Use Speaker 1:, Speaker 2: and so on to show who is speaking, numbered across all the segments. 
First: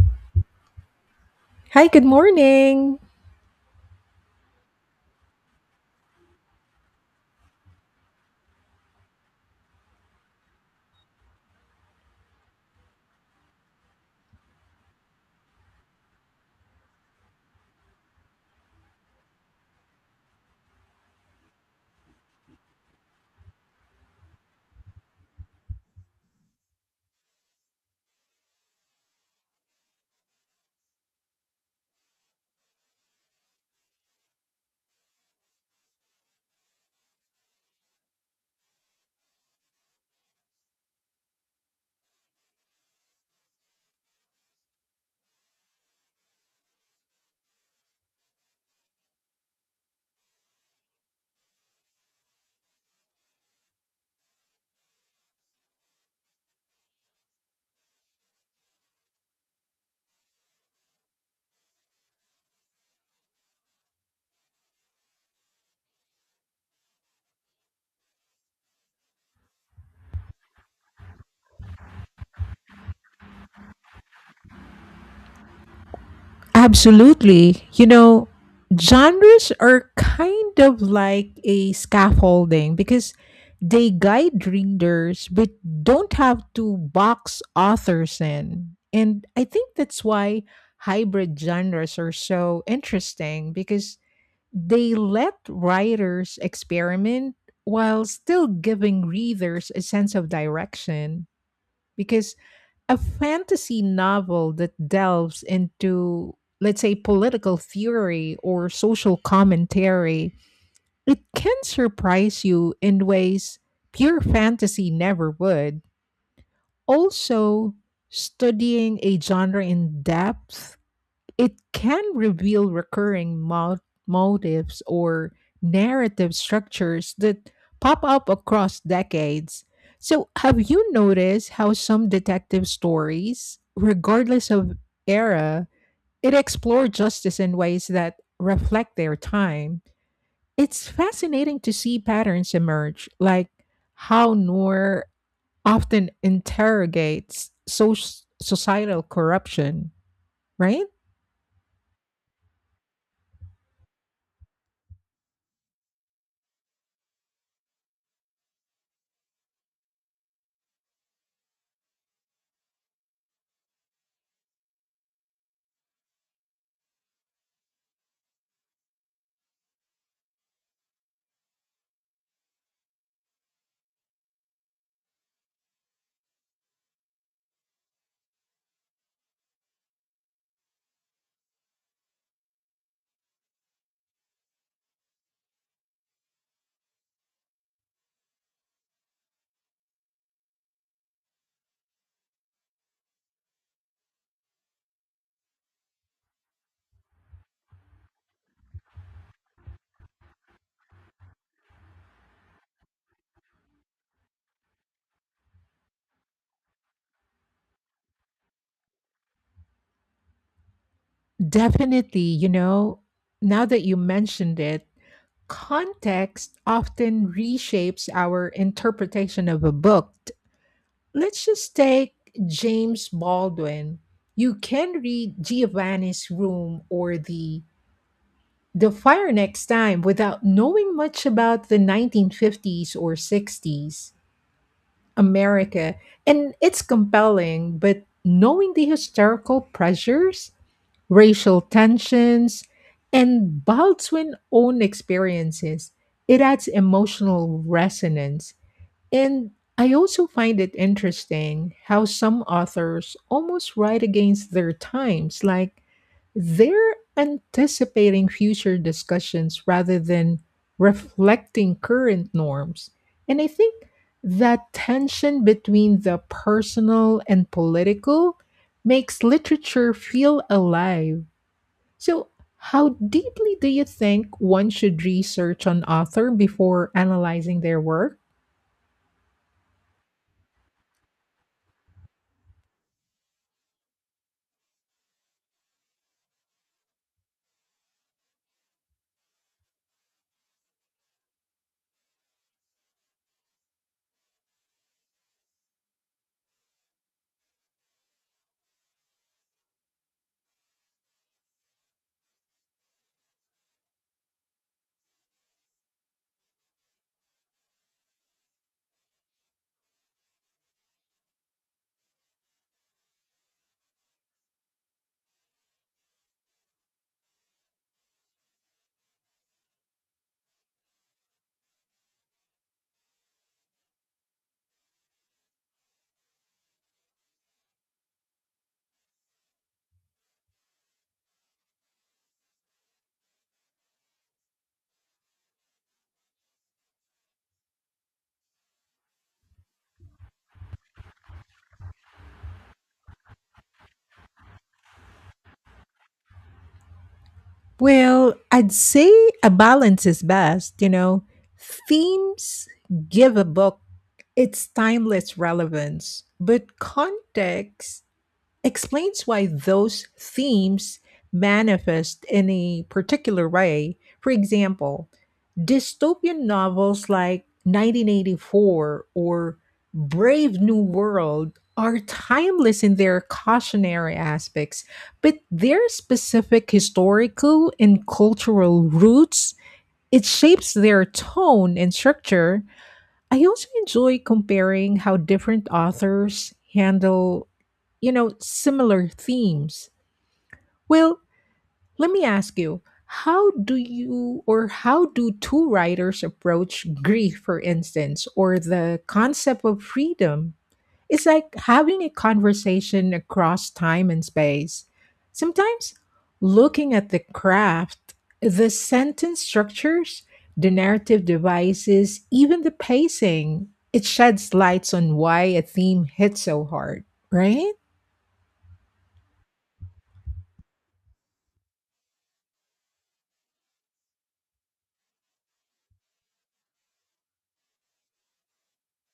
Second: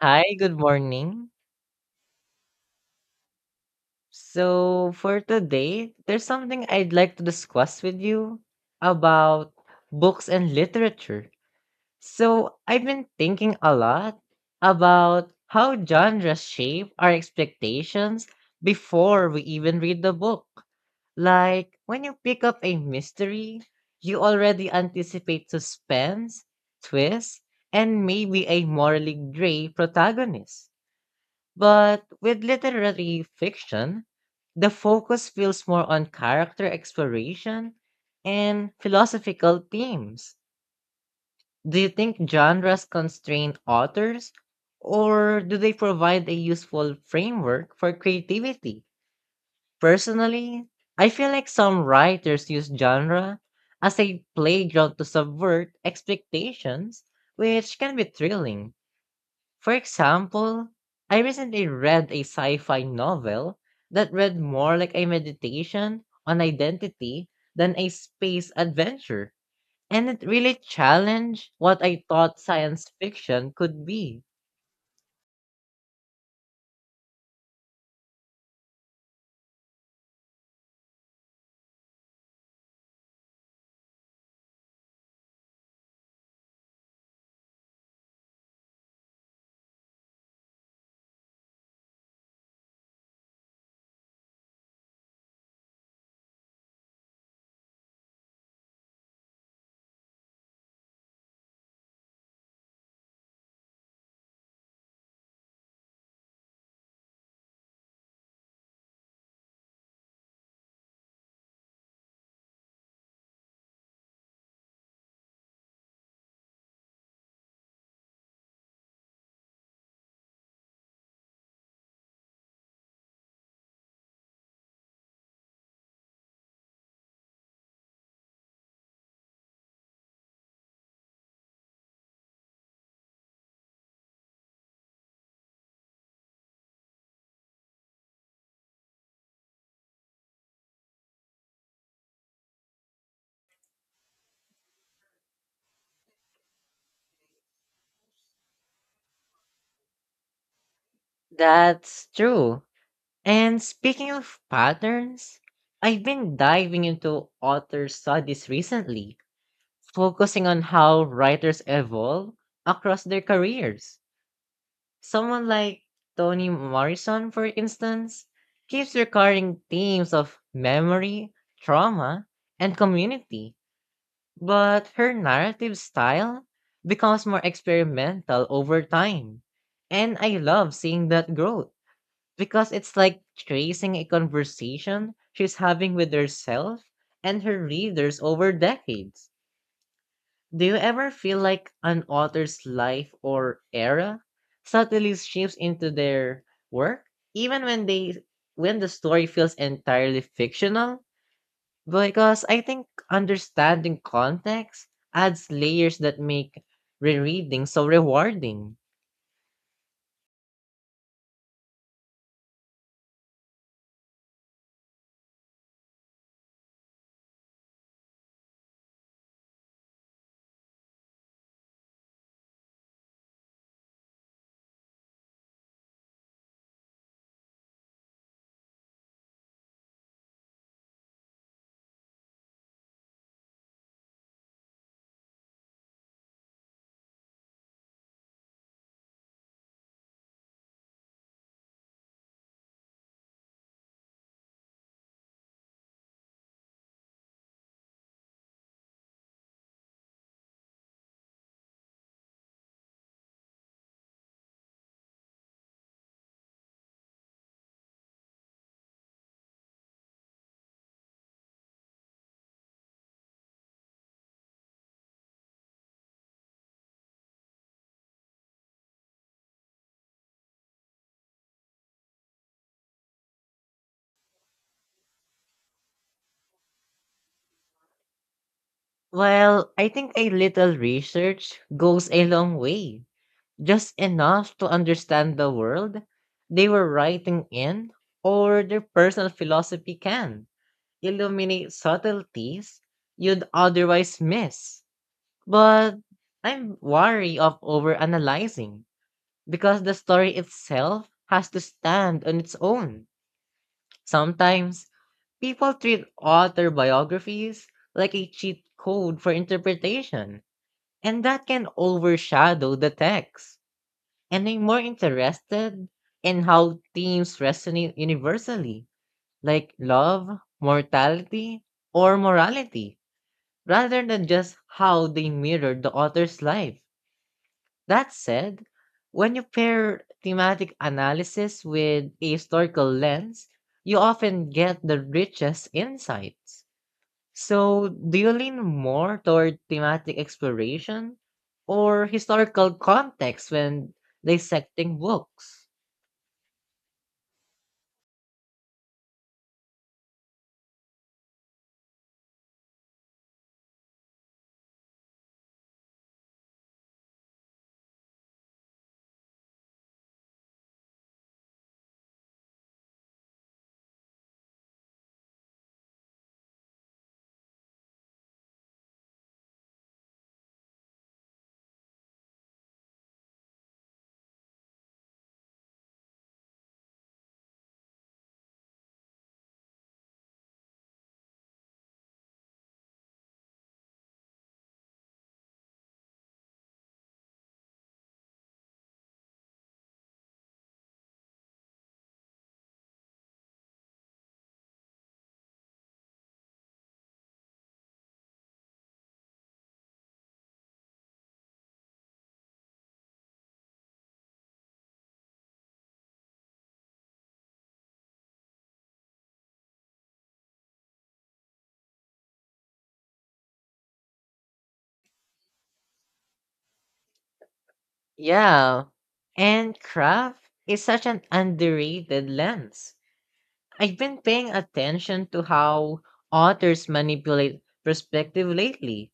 Speaker 1: Hi, good morning.
Speaker 2: Hi, good morning.
Speaker 1: So for today, there's something I'd like to discuss with you about books and literature. So I've been thinking a lot about how genres shape our expectations before we even read the book. Like when you pick up a mystery, you already anticipate suspense, twist, and maybe a morally gray protagonist. But with literary fiction, the focus feels more on character exploration and philosophical themes. Do you think genres constrain authors, or do they provide a useful framework for creativity? Personally, I feel like some writers use genre as a playground to subvert expectations, which can be thrilling. For example, I recently read a sci fi novel that read more like a meditation on identity than a space adventure. And it really challenged what I thought science fiction could be.
Speaker 2: Absolutely. You know, genres are kind of like a scaffolding because they guide readers but don't have to box authors in. And I think that's why hybrid genres are so interesting because they let writers experiment while still giving readers a sense of direction. Because a fantasy novel that delves into, let's say, political theory or social commentary, it can surprise you in ways pure fantasy never would. Also, studying a genre in depth it can reveal recurring motives or narrative structures that pop up across decades. So, have you noticed how some detective stories, regardless of era, it explore justice in ways that reflect their time? It's fascinating to see patterns emerge, like how Noor often interrogates societal corruption, right?
Speaker 1: That's true. And speaking of patterns, I've been diving into author studies recently, focusing on how writers evolve across their careers. Someone like Toni Morrison, for instance, keeps recurring themes of memory, trauma, and community, but her narrative style becomes more experimental over time. And I love seeing that growth because it's like tracing a conversation she's having with herself and her readers over decades. Do you ever feel like an author's life or era subtly shifts into their work, even when the story feels entirely fictional? Because I think understanding context adds layers that make rereading so rewarding.
Speaker 2: Definitely, you know, now that you mentioned it, context often reshapes our interpretation of a book. Let's just take James Baldwin. You can read Giovanni's Room or The Fire Next Time without knowing much about the 1950s or 60s. America, and it's compelling, but knowing the historical pressures, racial tensions, and Baldwin's own experiences, it adds emotional resonance. And I also find it interesting how some authors almost write against their times, like they're anticipating future discussions rather than reflecting current norms. And I think that tension between the personal and political makes literature feel alive. So, how deeply do you think one should research an author before analyzing their work?
Speaker 1: Well, I think a little research goes a long way, just enough to understand the world they were writing in or their personal philosophy can illuminate subtleties you'd otherwise miss. But I'm wary of overanalyzing because the story itself has to stand on its own. Sometimes people treat author biographies like a cheat code for interpretation, and that can overshadow the text. And I'm more interested in how themes resonate universally, like love, mortality, or morality rather than just how they mirrored the author's life. That said, when you pair thematic analysis with a historical lens, you often get the richest insights. So, do you lean more toward thematic exploration or historical context when dissecting books?
Speaker 2: Well, I'd say a balance is best, you know. Themes give a book its timeless relevance, but context explains why those themes manifest in a particular way. For example, dystopian novels like 1984 or Brave New World are timeless in their cautionary aspects, but their specific historical and cultural roots, it shapes their tone and structure. I also enjoy comparing how different authors handle, you know, similar themes. Well, let me ask you, how do you or how do two writers approach grief, for instance, or the concept of freedom? It's like having a conversation across time and space. Sometimes looking at the craft, the sentence structures, the narrative devices, even the pacing, it sheds lights on why a theme hits so hard, right?
Speaker 1: Yeah, and craft is such an underrated lens. I've been paying attention to how authors manipulate perspective lately.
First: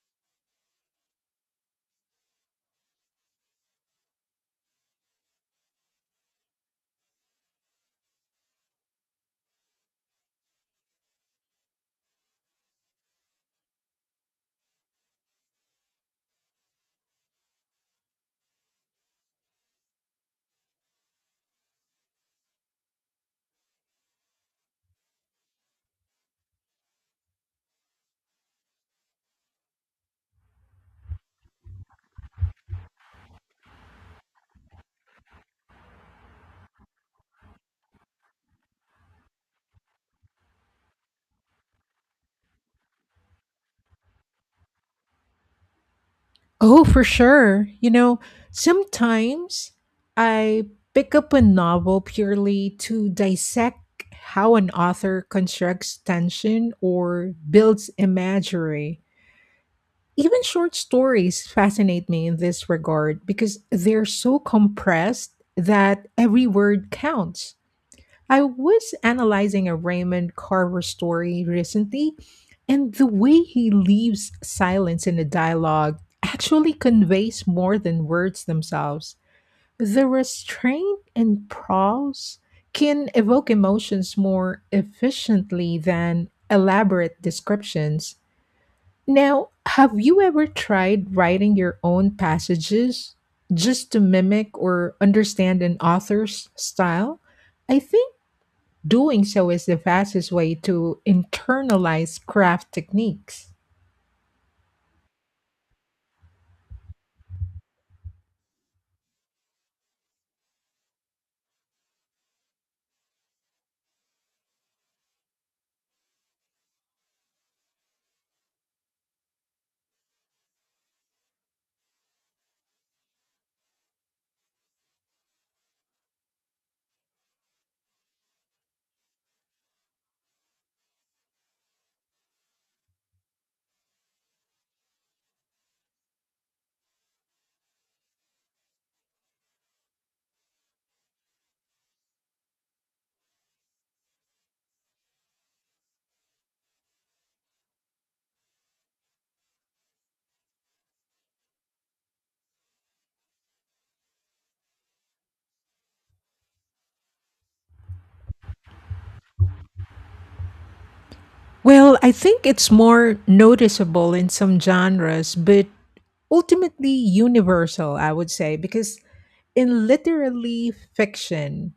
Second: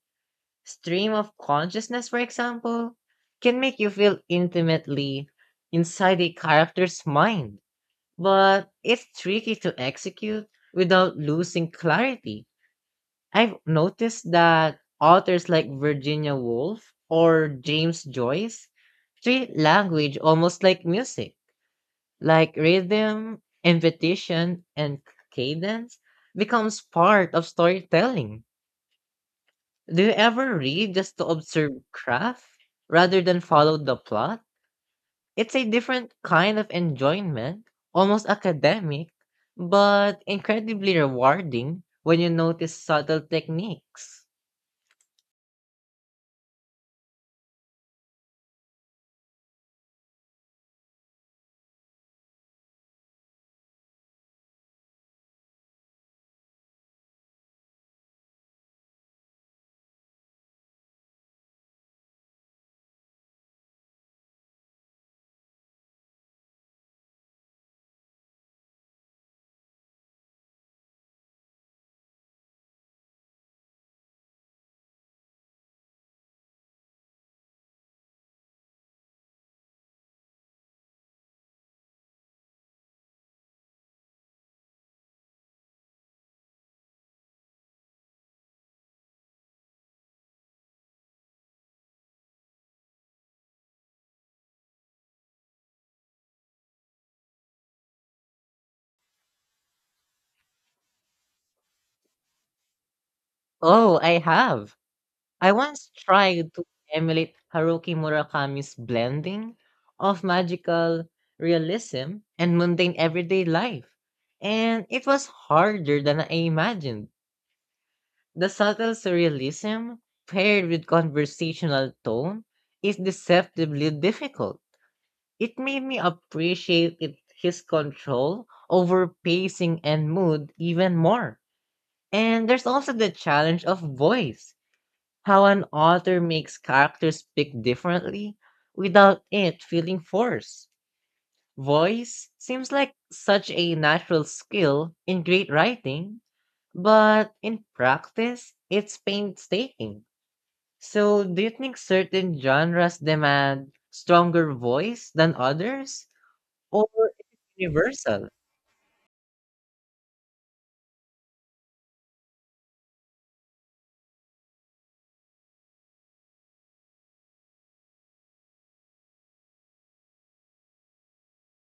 Speaker 1: Stream of consciousness, for example, can make you feel intimately inside a character's mind, but it's tricky to execute without losing clarity. I've noticed that authors like Virginia Woolf or James Joyce treat language almost like music, like rhythm, invitation, and cadence becomes part of storytelling. Do you ever read just to observe craft rather than follow the plot? It's a different kind of enjoyment, almost academic, but incredibly rewarding when you notice subtle techniques.
Speaker 2: Oh, for sure. You know, sometimes I pick up a novel purely to dissect how an author constructs tension or builds imagery. Even short stories fascinate me in this regard because they're so compressed that every word counts. I was analyzing a Raymond Carver story recently, and the way he leaves silence in a dialogue actually conveys more than words themselves. The restraint and pause can evoke emotions more efficiently than elaborate descriptions. Now, have you ever tried writing your own passages just to mimic or understand an author's style? I think doing so is the fastest way to internalize craft techniques.
Speaker 1: Oh, I have. I once tried to emulate Haruki Murakami's blending of magical realism and mundane everyday life, and it was harder than I imagined. The subtle surrealism paired with conversational tone is deceptively difficult. It made me appreciate it, his control over pacing and mood even more. And there's also the challenge of voice, how an author makes characters speak differently without it feeling forced. Voice seems like such a natural skill in great writing, but in practice, it's painstaking. So, do you think certain genres demand stronger voice than others, or is it universal?
Speaker 2: Well, I think it's more noticeable in some genres, but ultimately universal, I would say, because in literary fiction,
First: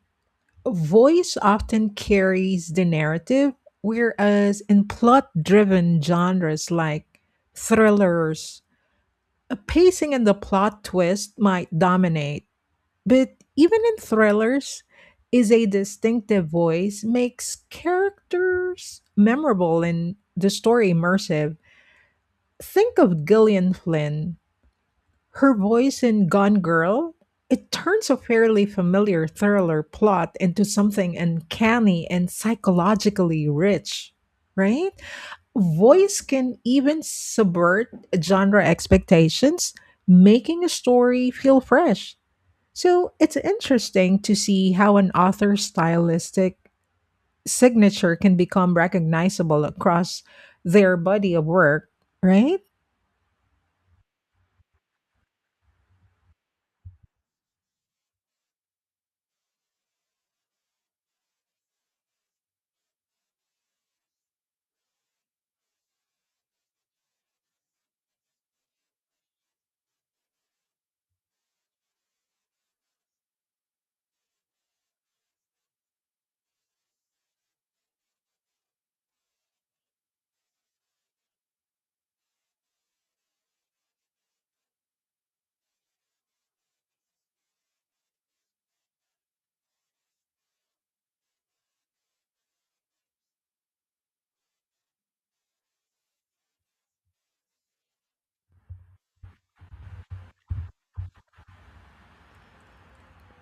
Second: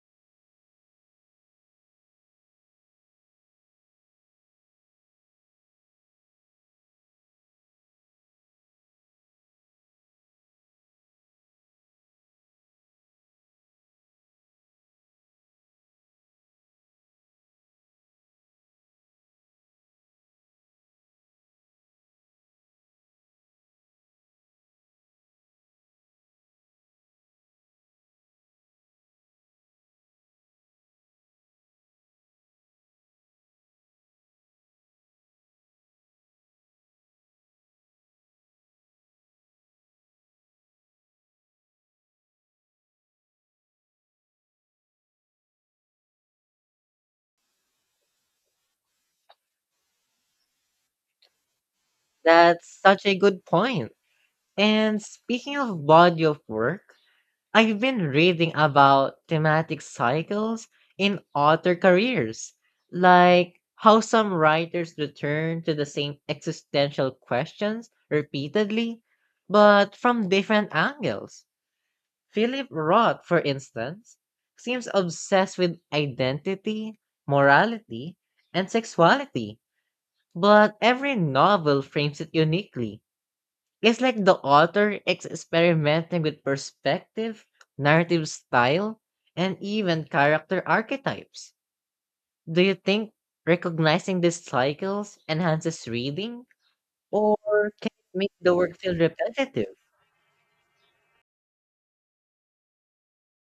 Speaker 2: voice often carries the narrative, whereas in plot driven genres like thrillers, a pacing and the plot twist might dominate. But even in thrillers, is a distinctive voice makes characters memorable and the story immersive. Think of Gillian Flynn. Her voice in Gone Girl, it turns a fairly familiar thriller plot into something uncanny and psychologically rich, right? Voice can even subvert genre expectations, making a story feel fresh so it's interesting to see how an author's stylistic signature can become recognizable across their body of work, right?
Speaker 1: That's such a good point. And speaking of body of work, I've been reading about thematic cycles in author careers, like how some writers return to the same existential questions repeatedly, but from different angles. Philip Roth, for instance, seems obsessed with identity, morality, and sexuality, but every novel frames it uniquely. It's like the author experimenting with perspective, narrative style, and even character archetypes. Do you think recognizing these cycles enhances reading or can it make the work feel repetitive?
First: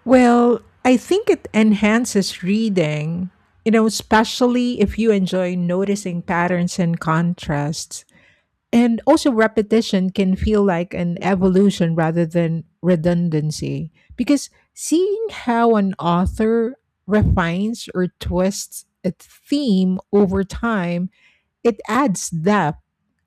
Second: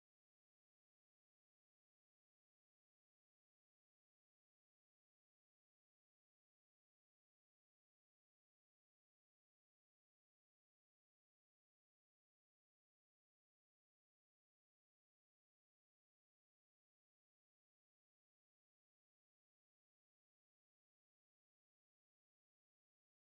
Speaker 2: Well, I think it enhances reading, you know, especially if you enjoy noticing patterns and contrasts. And also, repetition can feel like an evolution rather than redundancy. Because seeing how an author refines or twists a theme over time, it adds depth,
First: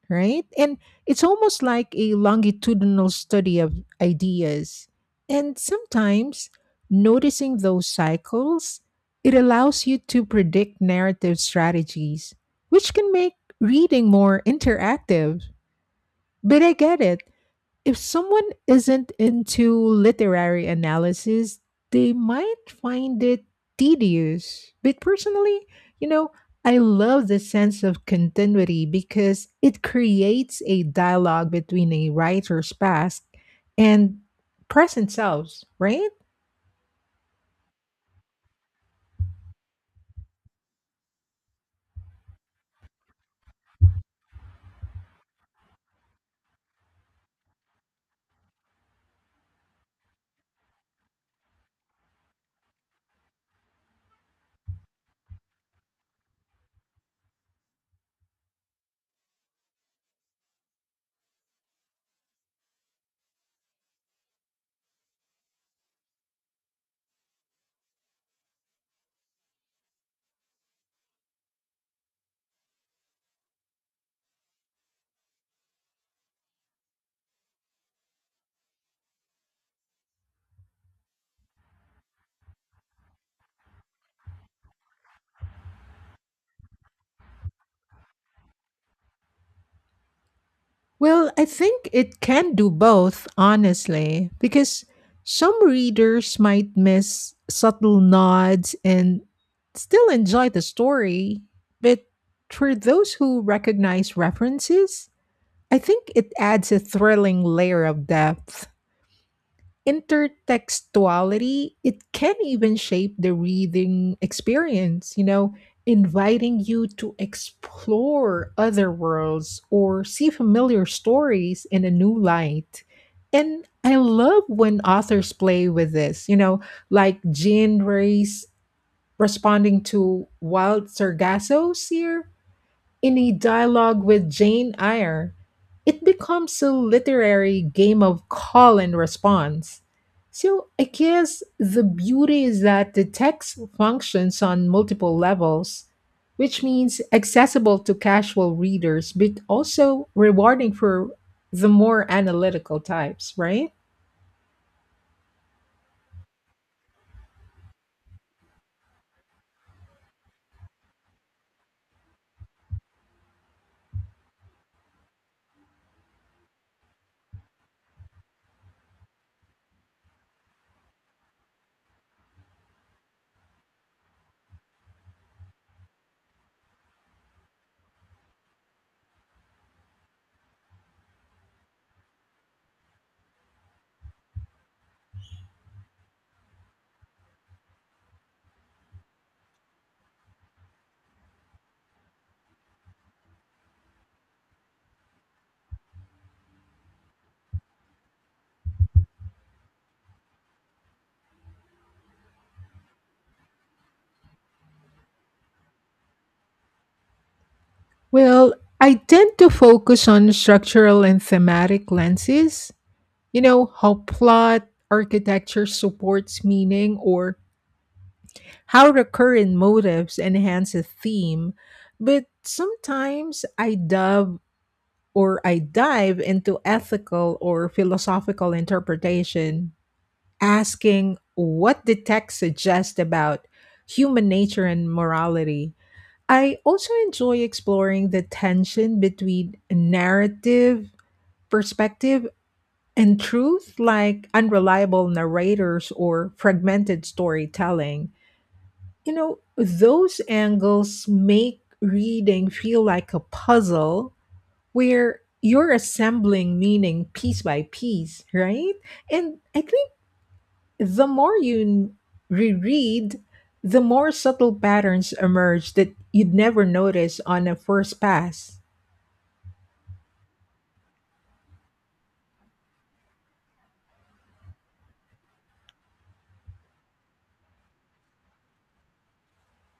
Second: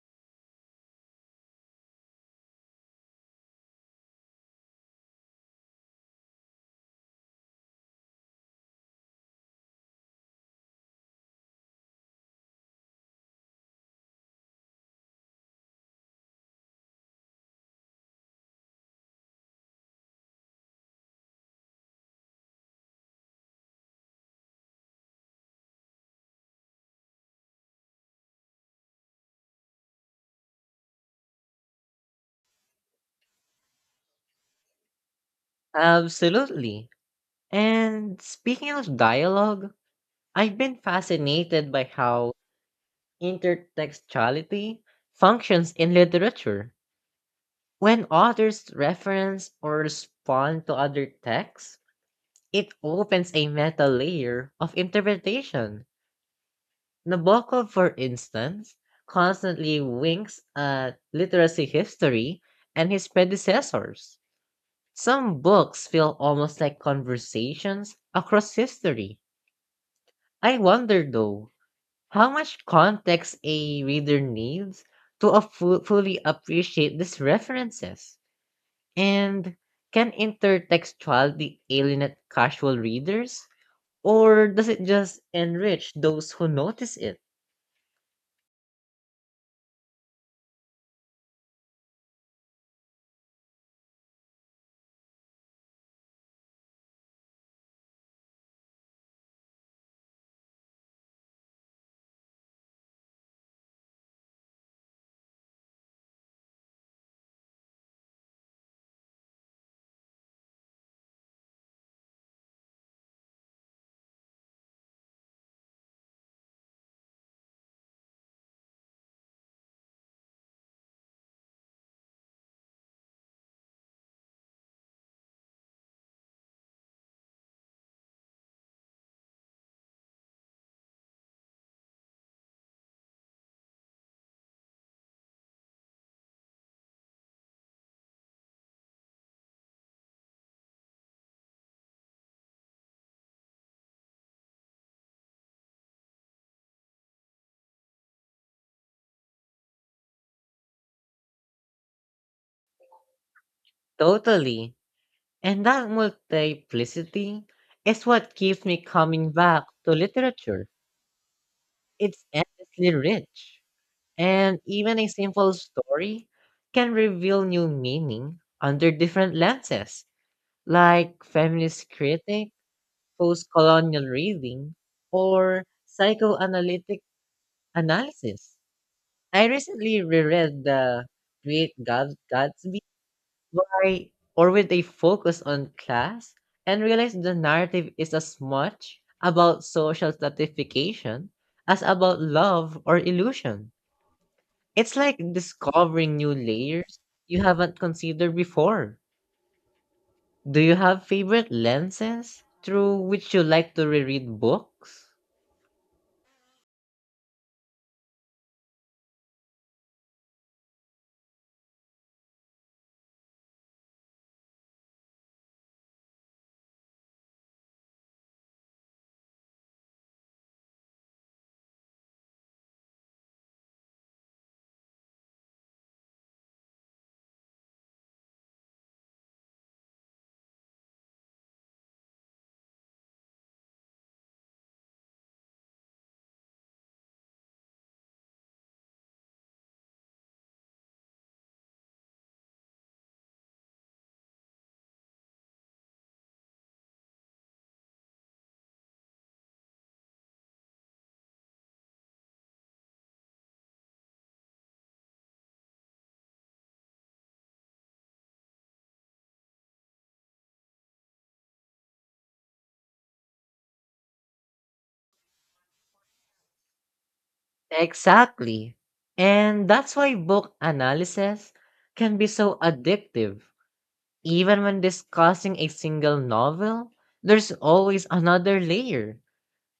Speaker 2: right? And it's almost like a longitudinal study of ideas. And sometimes, noticing those cycles, it allows you to predict narrative strategies, which can make reading more interactive. But I get it. If someone isn't into literary analysis, they might find it tedious. But personally, you know, I love the sense of continuity because it creates a dialogue between a writer's past and present selves, right?
Speaker 1: Absolutely. And speaking of dialogue, I've been fascinated by how intertextuality functions in literature. When authors reference or respond to other texts, it opens a meta layer of interpretation. Nabokov, for instance, constantly winks at literacy history and his predecessors. Some books feel almost like conversations across history. I wonder, though, how much context a reader needs to fully appreciate these references? And can intertextuality alienate casual readers? Or does it just enrich those who notice it?
Speaker 2: Well, I think it can do both, honestly, because some readers might miss subtle nods and still enjoy the story. But for those who recognize references, I think it adds a thrilling layer of depth intertextuality it can even shape the reading experience you know inviting you to explore other worlds or see familiar stories in a new light and I love when authors play with this you know like jean ray's responding to wild sargasso's here in a dialogue with Jane Eyre, it becomes a literary game of call and response. So I guess the beauty is that the text functions on multiple levels, which means accessible to casual readers, but also rewarding for the more analytical types, right?
Speaker 1: Totally. And that multiplicity is what keeps me coming back to literature. It's endlessly rich. And even a simple story can reveal new meaning under different lenses, like feminist critics, post colonial reading, or psychoanalytic analysis. I recently reread the Great Gatsby by, or with a focus on class and realized the narrative is as much about social stratification as about love or illusion. It's like discovering new layers you haven't considered before. Do you have favorite lenses through which you like to reread books?
Speaker 2: Well, I tend to focus on structural and thematic lenses. You know, how plot architecture supports meaning or how recurrent motives enhance a theme, but sometimes I dive into ethical or philosophical interpretation, asking what the text suggests about human nature and morality. I also enjoy exploring the tension between narrative perspective and truth, like unreliable narrators or fragmented storytelling. You know, those angles make reading feel like a puzzle where you're assembling meaning piece by piece, right? And I think the more you reread, the more subtle patterns emerge that you'd never notice on a first pass.
Speaker 1: Exactly. And that's why book analysis can be so addictive. Even when discussing a single novel, there's always another layer,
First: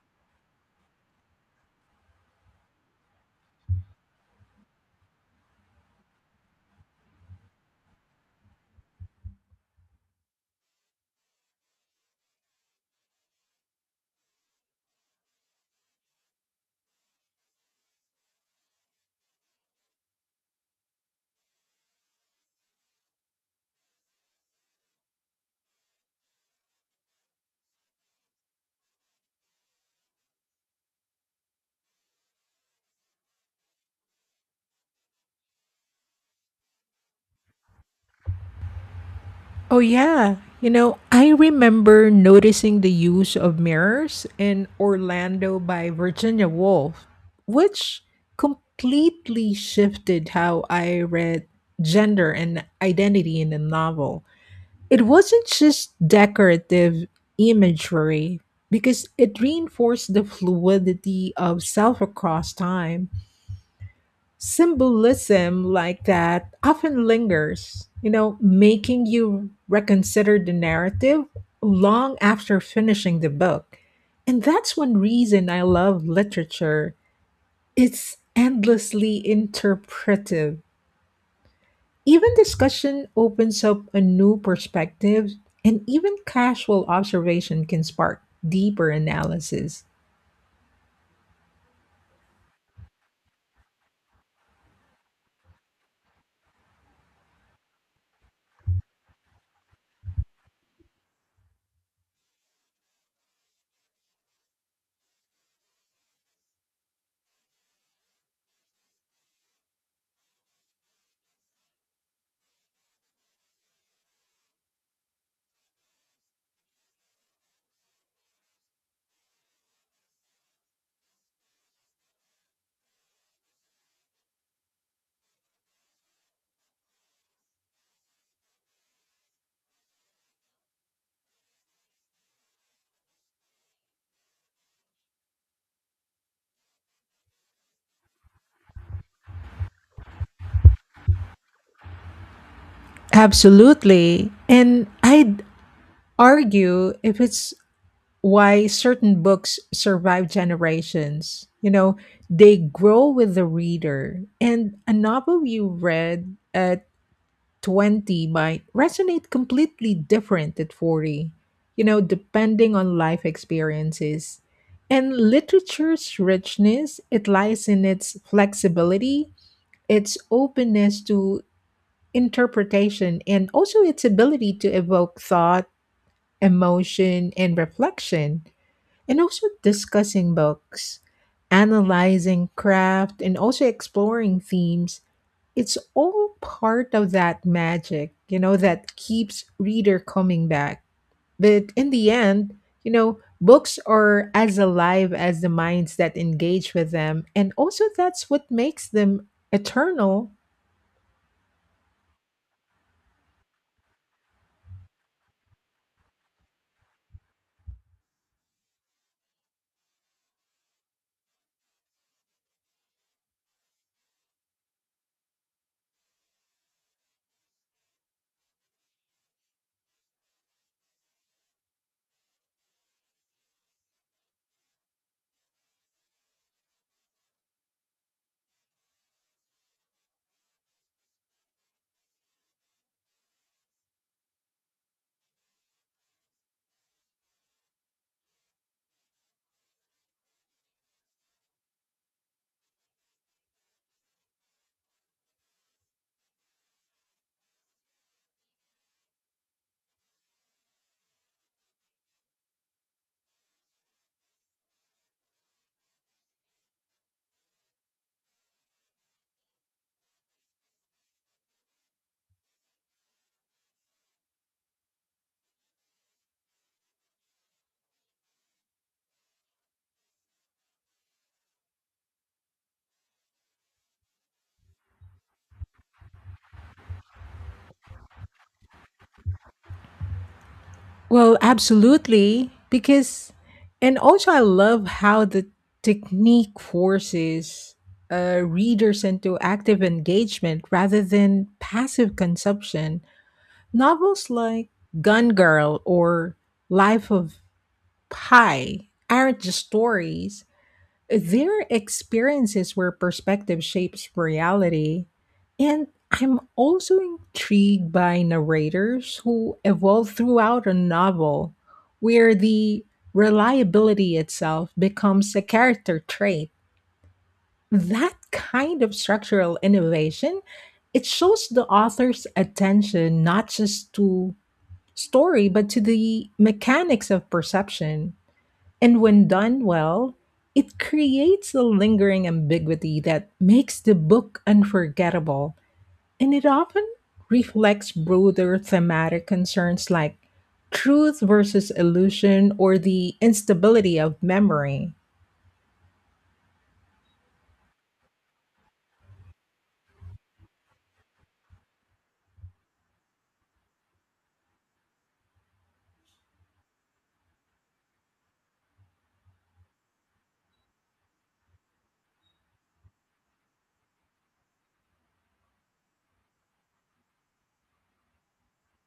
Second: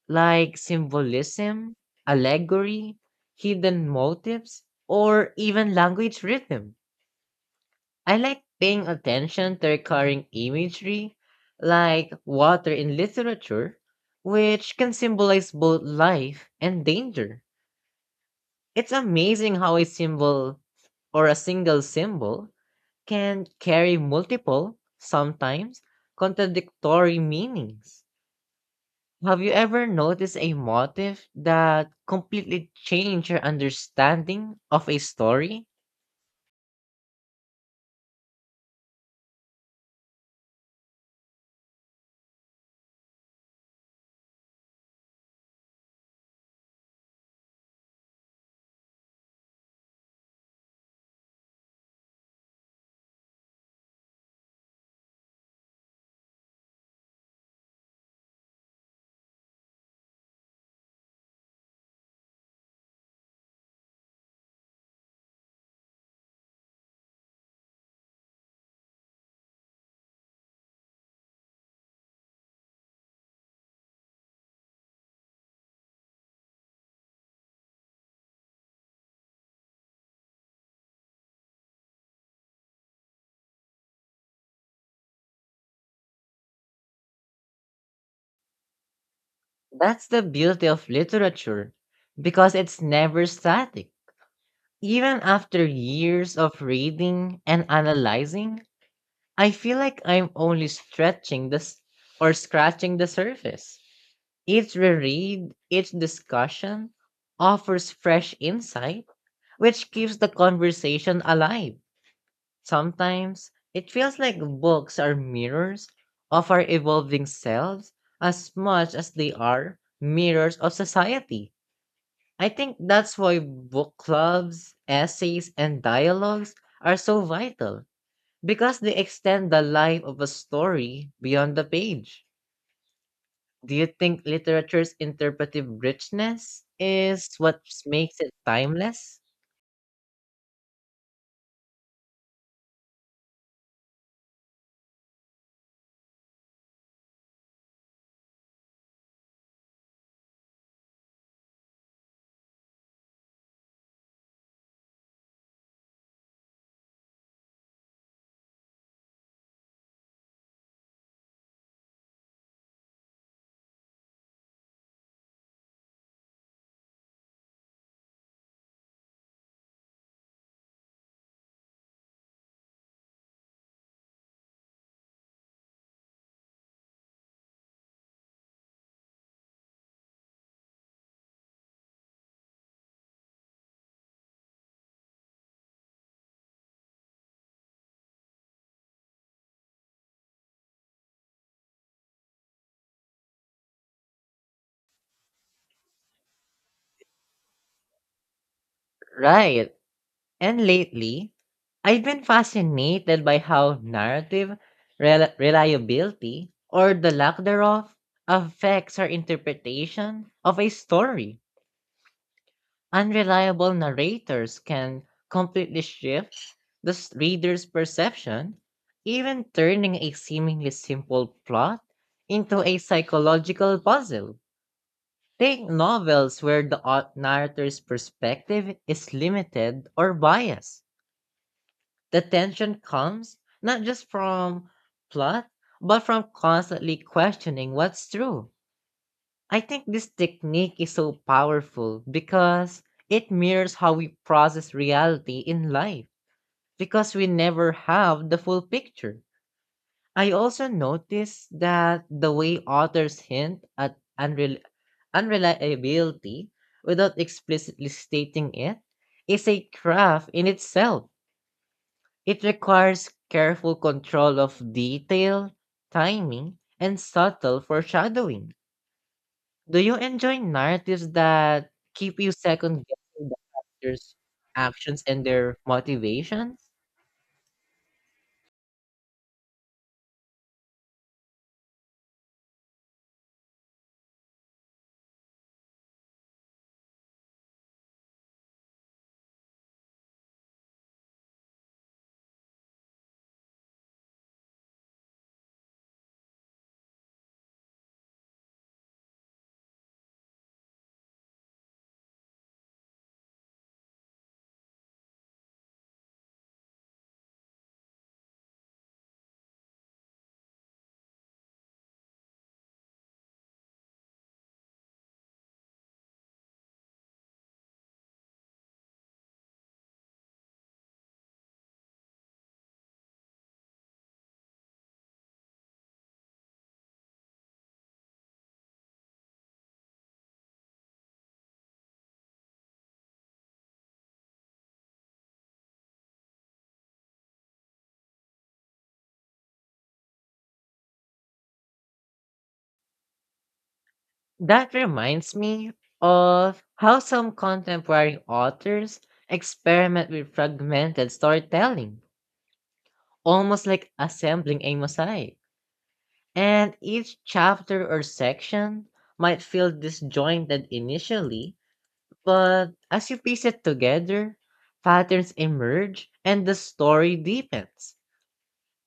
Speaker 1: like symbolism, allegory, hidden motives, or even language rhythm. I like paying attention to recurring imagery, like water in literature, which can symbolize both life and danger. It's amazing how a symbol or a single symbol can carry multiple, sometimes contradictory meanings. Have you ever noticed a motif that completely changed your understanding of a story?
Speaker 2: Oh, yeah. You know, I remember noticing the use of mirrors in Orlando by Virginia Woolf, which completely shifted how I read gender and identity in the novel. It wasn't just decorative imagery, because it reinforced the fluidity of self across time. Symbolism like that often lingers, you know, making you reconsider the narrative long after finishing the book. And that's one reason I love literature. It's endlessly interpretive. Even discussion opens up a new perspective, and even casual observation can spark deeper analysis.
Speaker 1: That's the beauty of literature because it's never static. Even after years of reading and analyzing, I feel like I'm only stretching this or scratching the surface. Each reread, each discussion offers fresh insight, which keeps the conversation alive. Sometimes it feels like books are mirrors of our evolving selves as much as they are mirrors of society. I think that's why book clubs, essays, and dialogues are so vital, because they extend the life of a story beyond the page. Do you think literature's interpretive richness is what makes it timeless?
Speaker 2: Absolutely. And I'd argue if it's why certain books survive generations. You know, they grow with the reader. And a novel you read at 20 might resonate completely different at 40, you know, depending on life experiences. And literature's richness, it lies in its flexibility, its openness to interpretation, and also its ability to evoke thought, emotion, and reflection and also discussing books, analyzing craft, and also exploring themes. It's all part of that magic, you know, that keeps reader coming back. But in the end, you know, books are as alive as the minds that engage with them. And also, that's what makes them
Speaker 1: Right.
Speaker 2: eternal.
Speaker 1: And lately, I've been fascinated by how narrative reliability or the lack thereof affects our interpretation of a story. Unreliable narrators can completely shift the reader's perception, even turning a seemingly simple plot into a psychological puzzle. Take novels where the narrator's perspective is limited or biased. The tension comes not just from plot, but from constantly questioning what's true. I think this technique is so powerful because it mirrors how we process reality in life, because we never have the full picture. I also notice that the way authors hint at unreliability without explicitly stating it is a craft in itself. It requires careful control of detail, timing, and subtle foreshadowing. Do you enjoy narratives that keep you second guessing the characters' actions and their motivations?
Speaker 2: Well, absolutely. Because, and also, I love how the technique forces readers into active engagement rather than passive consumption. Novels like Gun Girl or Life of Pi aren't just stories, their experiences where perspective shapes reality. And I'm also intrigued by narrators who evolve throughout a novel, where the reliability itself becomes a character trait. That kind of structural innovation, it shows the author's attention not just to story, but to the mechanics of perception. And when done well, it creates a lingering ambiguity that makes the book unforgettable. And it often reflects broader thematic concerns like truth versus illusion or the instability of
Speaker 1: That
Speaker 2: memory.
Speaker 1: reminds me of how some contemporary authors experiment with fragmented storytelling, almost like assembling a mosaic. And each chapter or section might feel disjointed initially, but as you piece it together, patterns emerge and the story deepens.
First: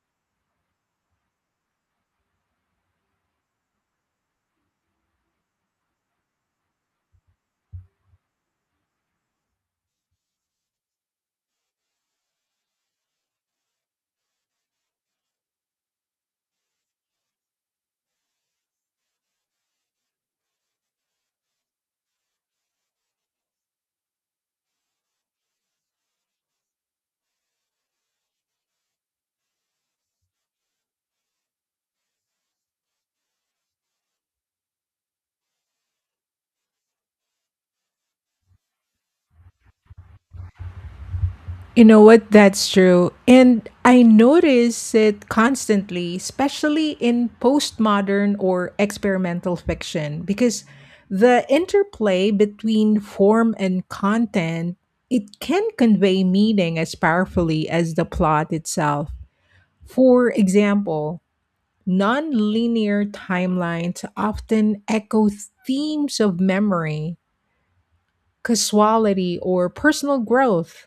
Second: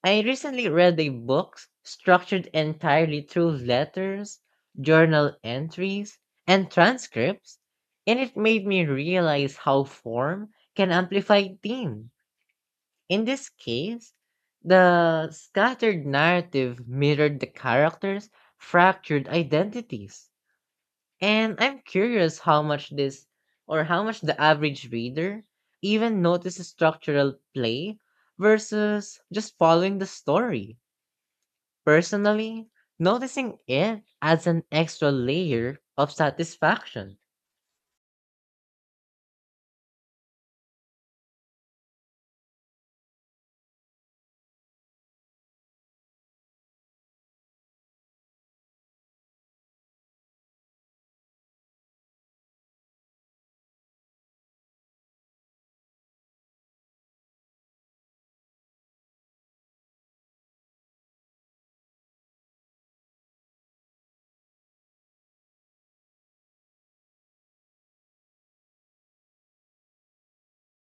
Speaker 1: I recently read a book structured entirely through letters, journal entries, and transcripts, and it made me realize how form can amplify theme. In this case, the scattered narrative mirrored the characters' fractured identities. And I'm curious how much the average reader even notices structural play versus just following the story. Personally, noticing it adds an extra layer of satisfaction.
Speaker 2: You know what? That's true. And I notice it constantly, especially in postmodern or experimental fiction, because the interplay between form and content, it can convey meaning as powerfully as the plot itself. For example, non-linear timelines often echo themes of memory, casuality, or personal growth.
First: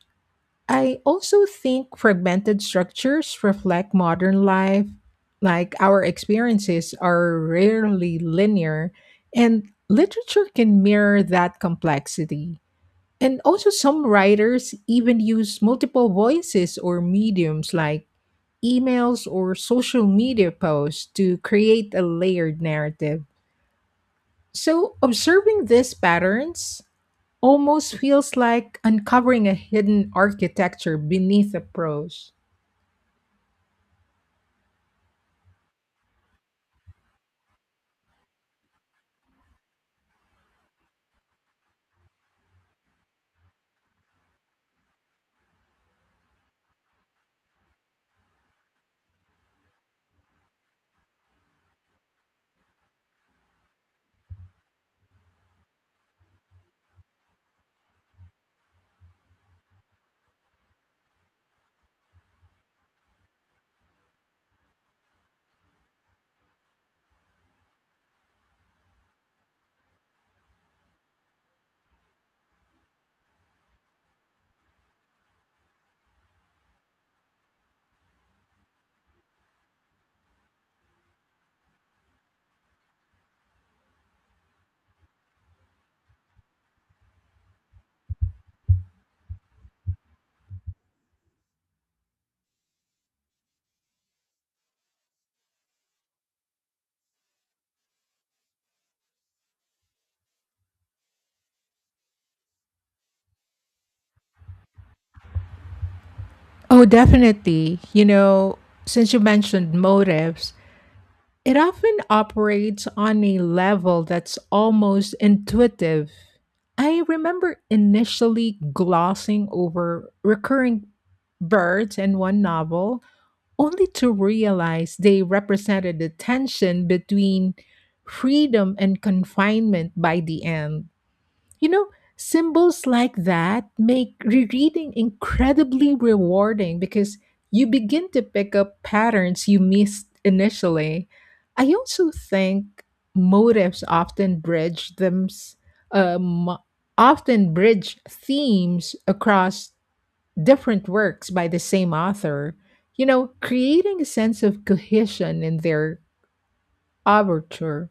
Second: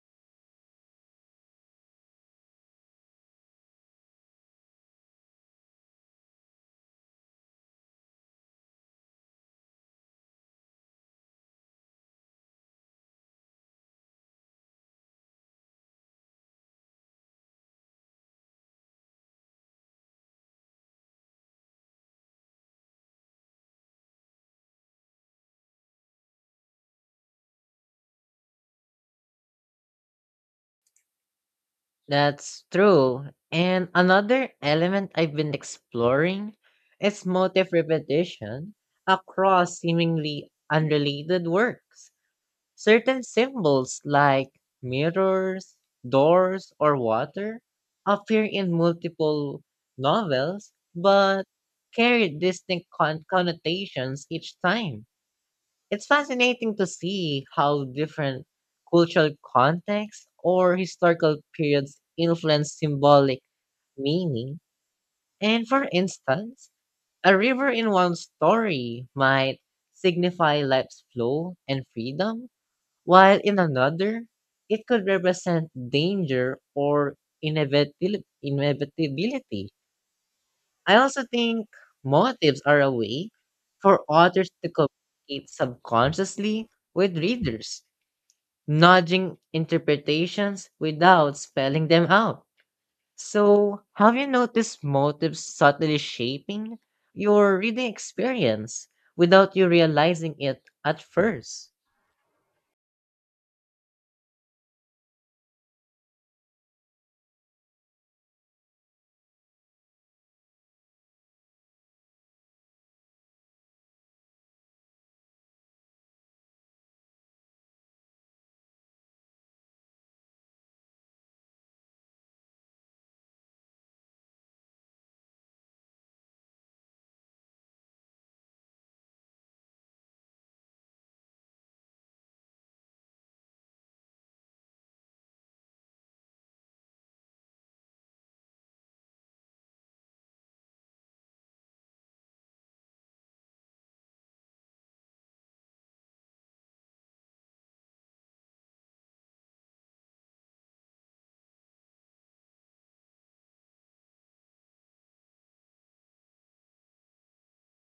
Speaker 2: I also think fragmented structures reflect modern life. Like our experiences are rarely linear, and literature can mirror that complexity. And also, some writers even use multiple voices or mediums like emails or social media posts to create a layered narrative. So, observing these patterns almost feels like uncovering a hidden architecture beneath the prose.
Speaker 1: That's true. And another element I've been exploring is motif repetition across seemingly unrelated works. Certain symbols like mirrors, doors, or water appear in multiple novels but carry distinct connotations each time. It's fascinating to see how different cultural contexts or historical periods influence symbolic meaning. And for instance, a river in one story might signify life's flow and freedom, while in another, it could represent danger or inevitability. I also think motives are a way for authors to communicate subconsciously with readers, nudging interpretations without spelling them out. So, have you noticed motives subtly shaping your reading experience without you realizing it at first?
Speaker 2: Oh, definitely. You know, since you mentioned motives, it often operates on a level that's almost intuitive. I remember initially glossing over recurring birds in one novel only to realize they represented the tension between freedom and confinement by the end. You know, symbols like that make rereading incredibly rewarding because you begin to pick up patterns you missed initially. I also think motives often bridge them um, often bridge themes across different works by the same author, you know, creating a sense of cohesion in their overture.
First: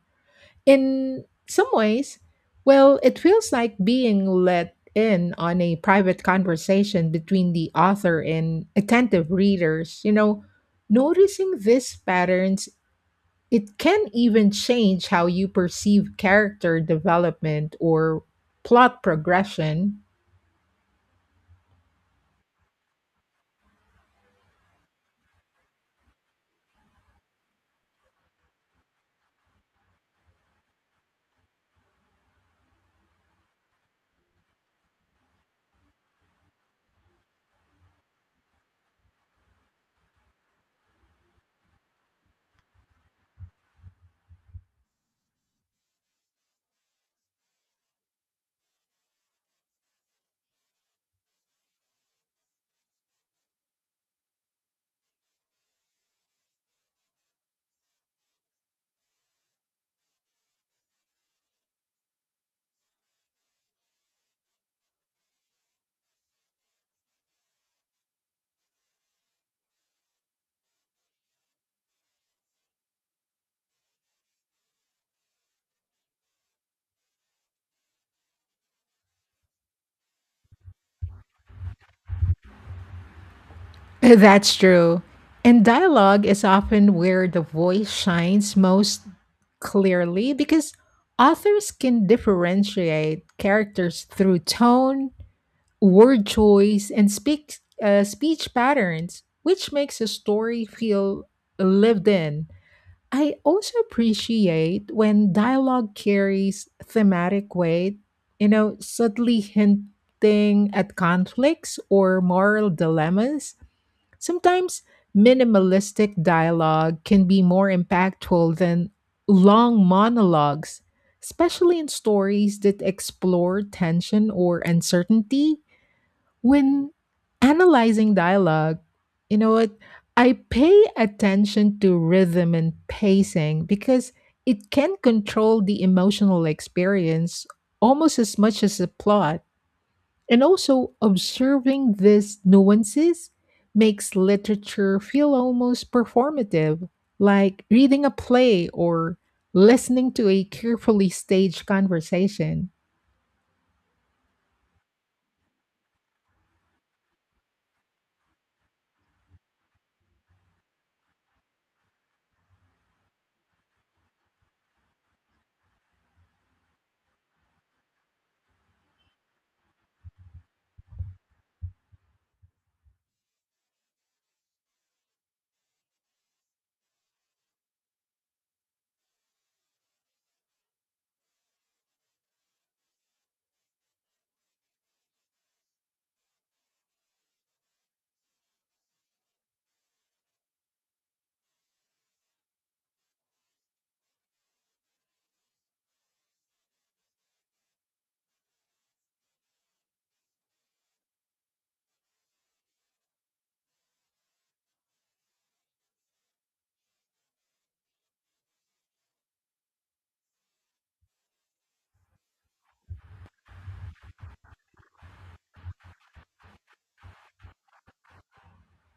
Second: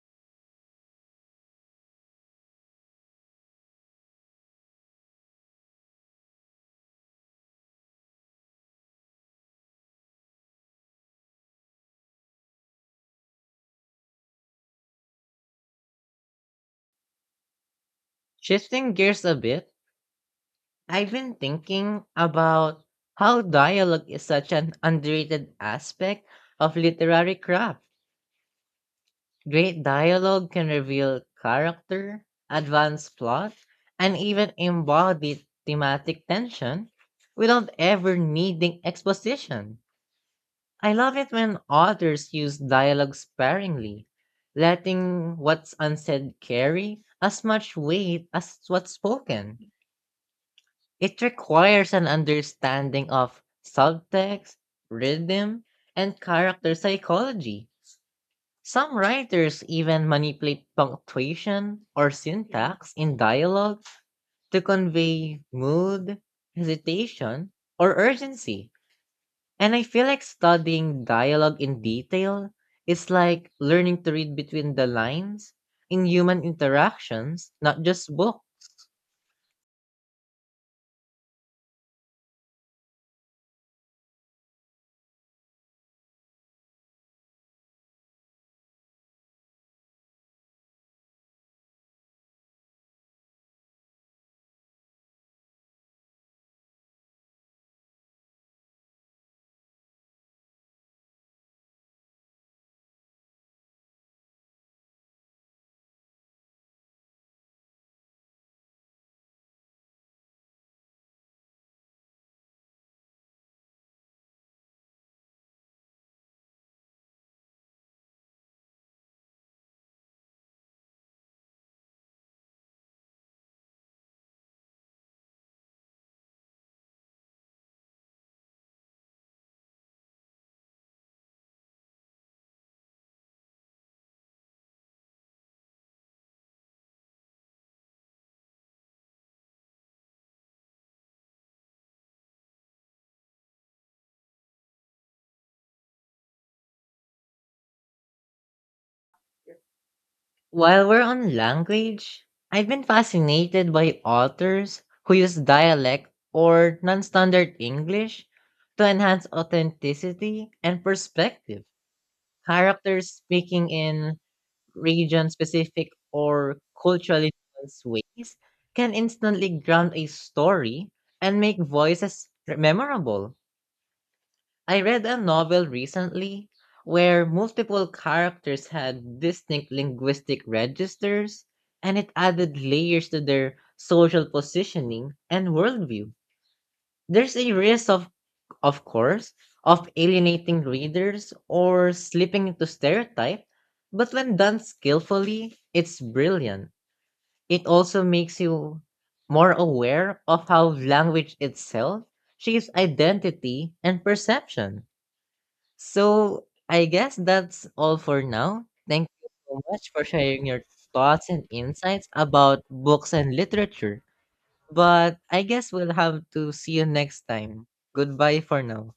Speaker 2: In some ways, well, it feels like being let in on a private conversation between the author and attentive readers. You know, noticing these patterns, it can even change how you perceive character development or
Speaker 1: Shifting
Speaker 2: plot
Speaker 1: gears a bit,
Speaker 2: progression.
Speaker 1: I've been thinking about how dialogue is such an underrated aspect of literary craft. Great dialogue can reveal character, advance plot, and even embody thematic tension without ever needing exposition. I love it when authors use dialogue sparingly, letting what's unsaid carry as much weight as what's spoken. It requires an understanding of subtext, rhythm, and character psychology. Some writers even manipulate punctuation or syntax in dialogue to convey mood, hesitation, or urgency. And I feel like studying dialogue in detail is like learning to read between the lines in human interactions, not just books.
Speaker 2: That's true. And dialogue is often where the voice shines most clearly because authors can differentiate characters through tone, word choice, and speech patterns, which makes a story feel lived in. I also appreciate when dialogue carries thematic weight, you know, subtly hinting at conflicts or moral dilemmas. Sometimes minimalistic dialogue can be more impactful than long monologues, especially in stories that explore tension or uncertainty. When analyzing dialogue, you know what? I pay attention to rhythm and pacing because it can control the emotional experience almost as much as the plot. And also, observing these nuances makes literature feel almost performative, like reading a play or listening to a
Speaker 1: While we're
Speaker 2: carefully
Speaker 1: on
Speaker 2: staged
Speaker 1: language, I've
Speaker 2: conversation.
Speaker 1: been fascinated by authors who use dialect or non standard English to enhance authenticity and perspective. Characters speaking in region specific or culturally nuanced ways can instantly ground a story and make voices memorable. I read a novel recently where multiple characters had distinct linguistic registers, and it added layers to their social positioning and worldview. There's a risk, of course, of alienating readers or slipping into stereotype, but when done skillfully, it's brilliant. It also makes you more aware of how language itself shapes identity and perception. So I guess that's all for now. Thank you so much for sharing your thoughts and insights about books and literature. But I guess we'll have to see you next time. Goodbye for now.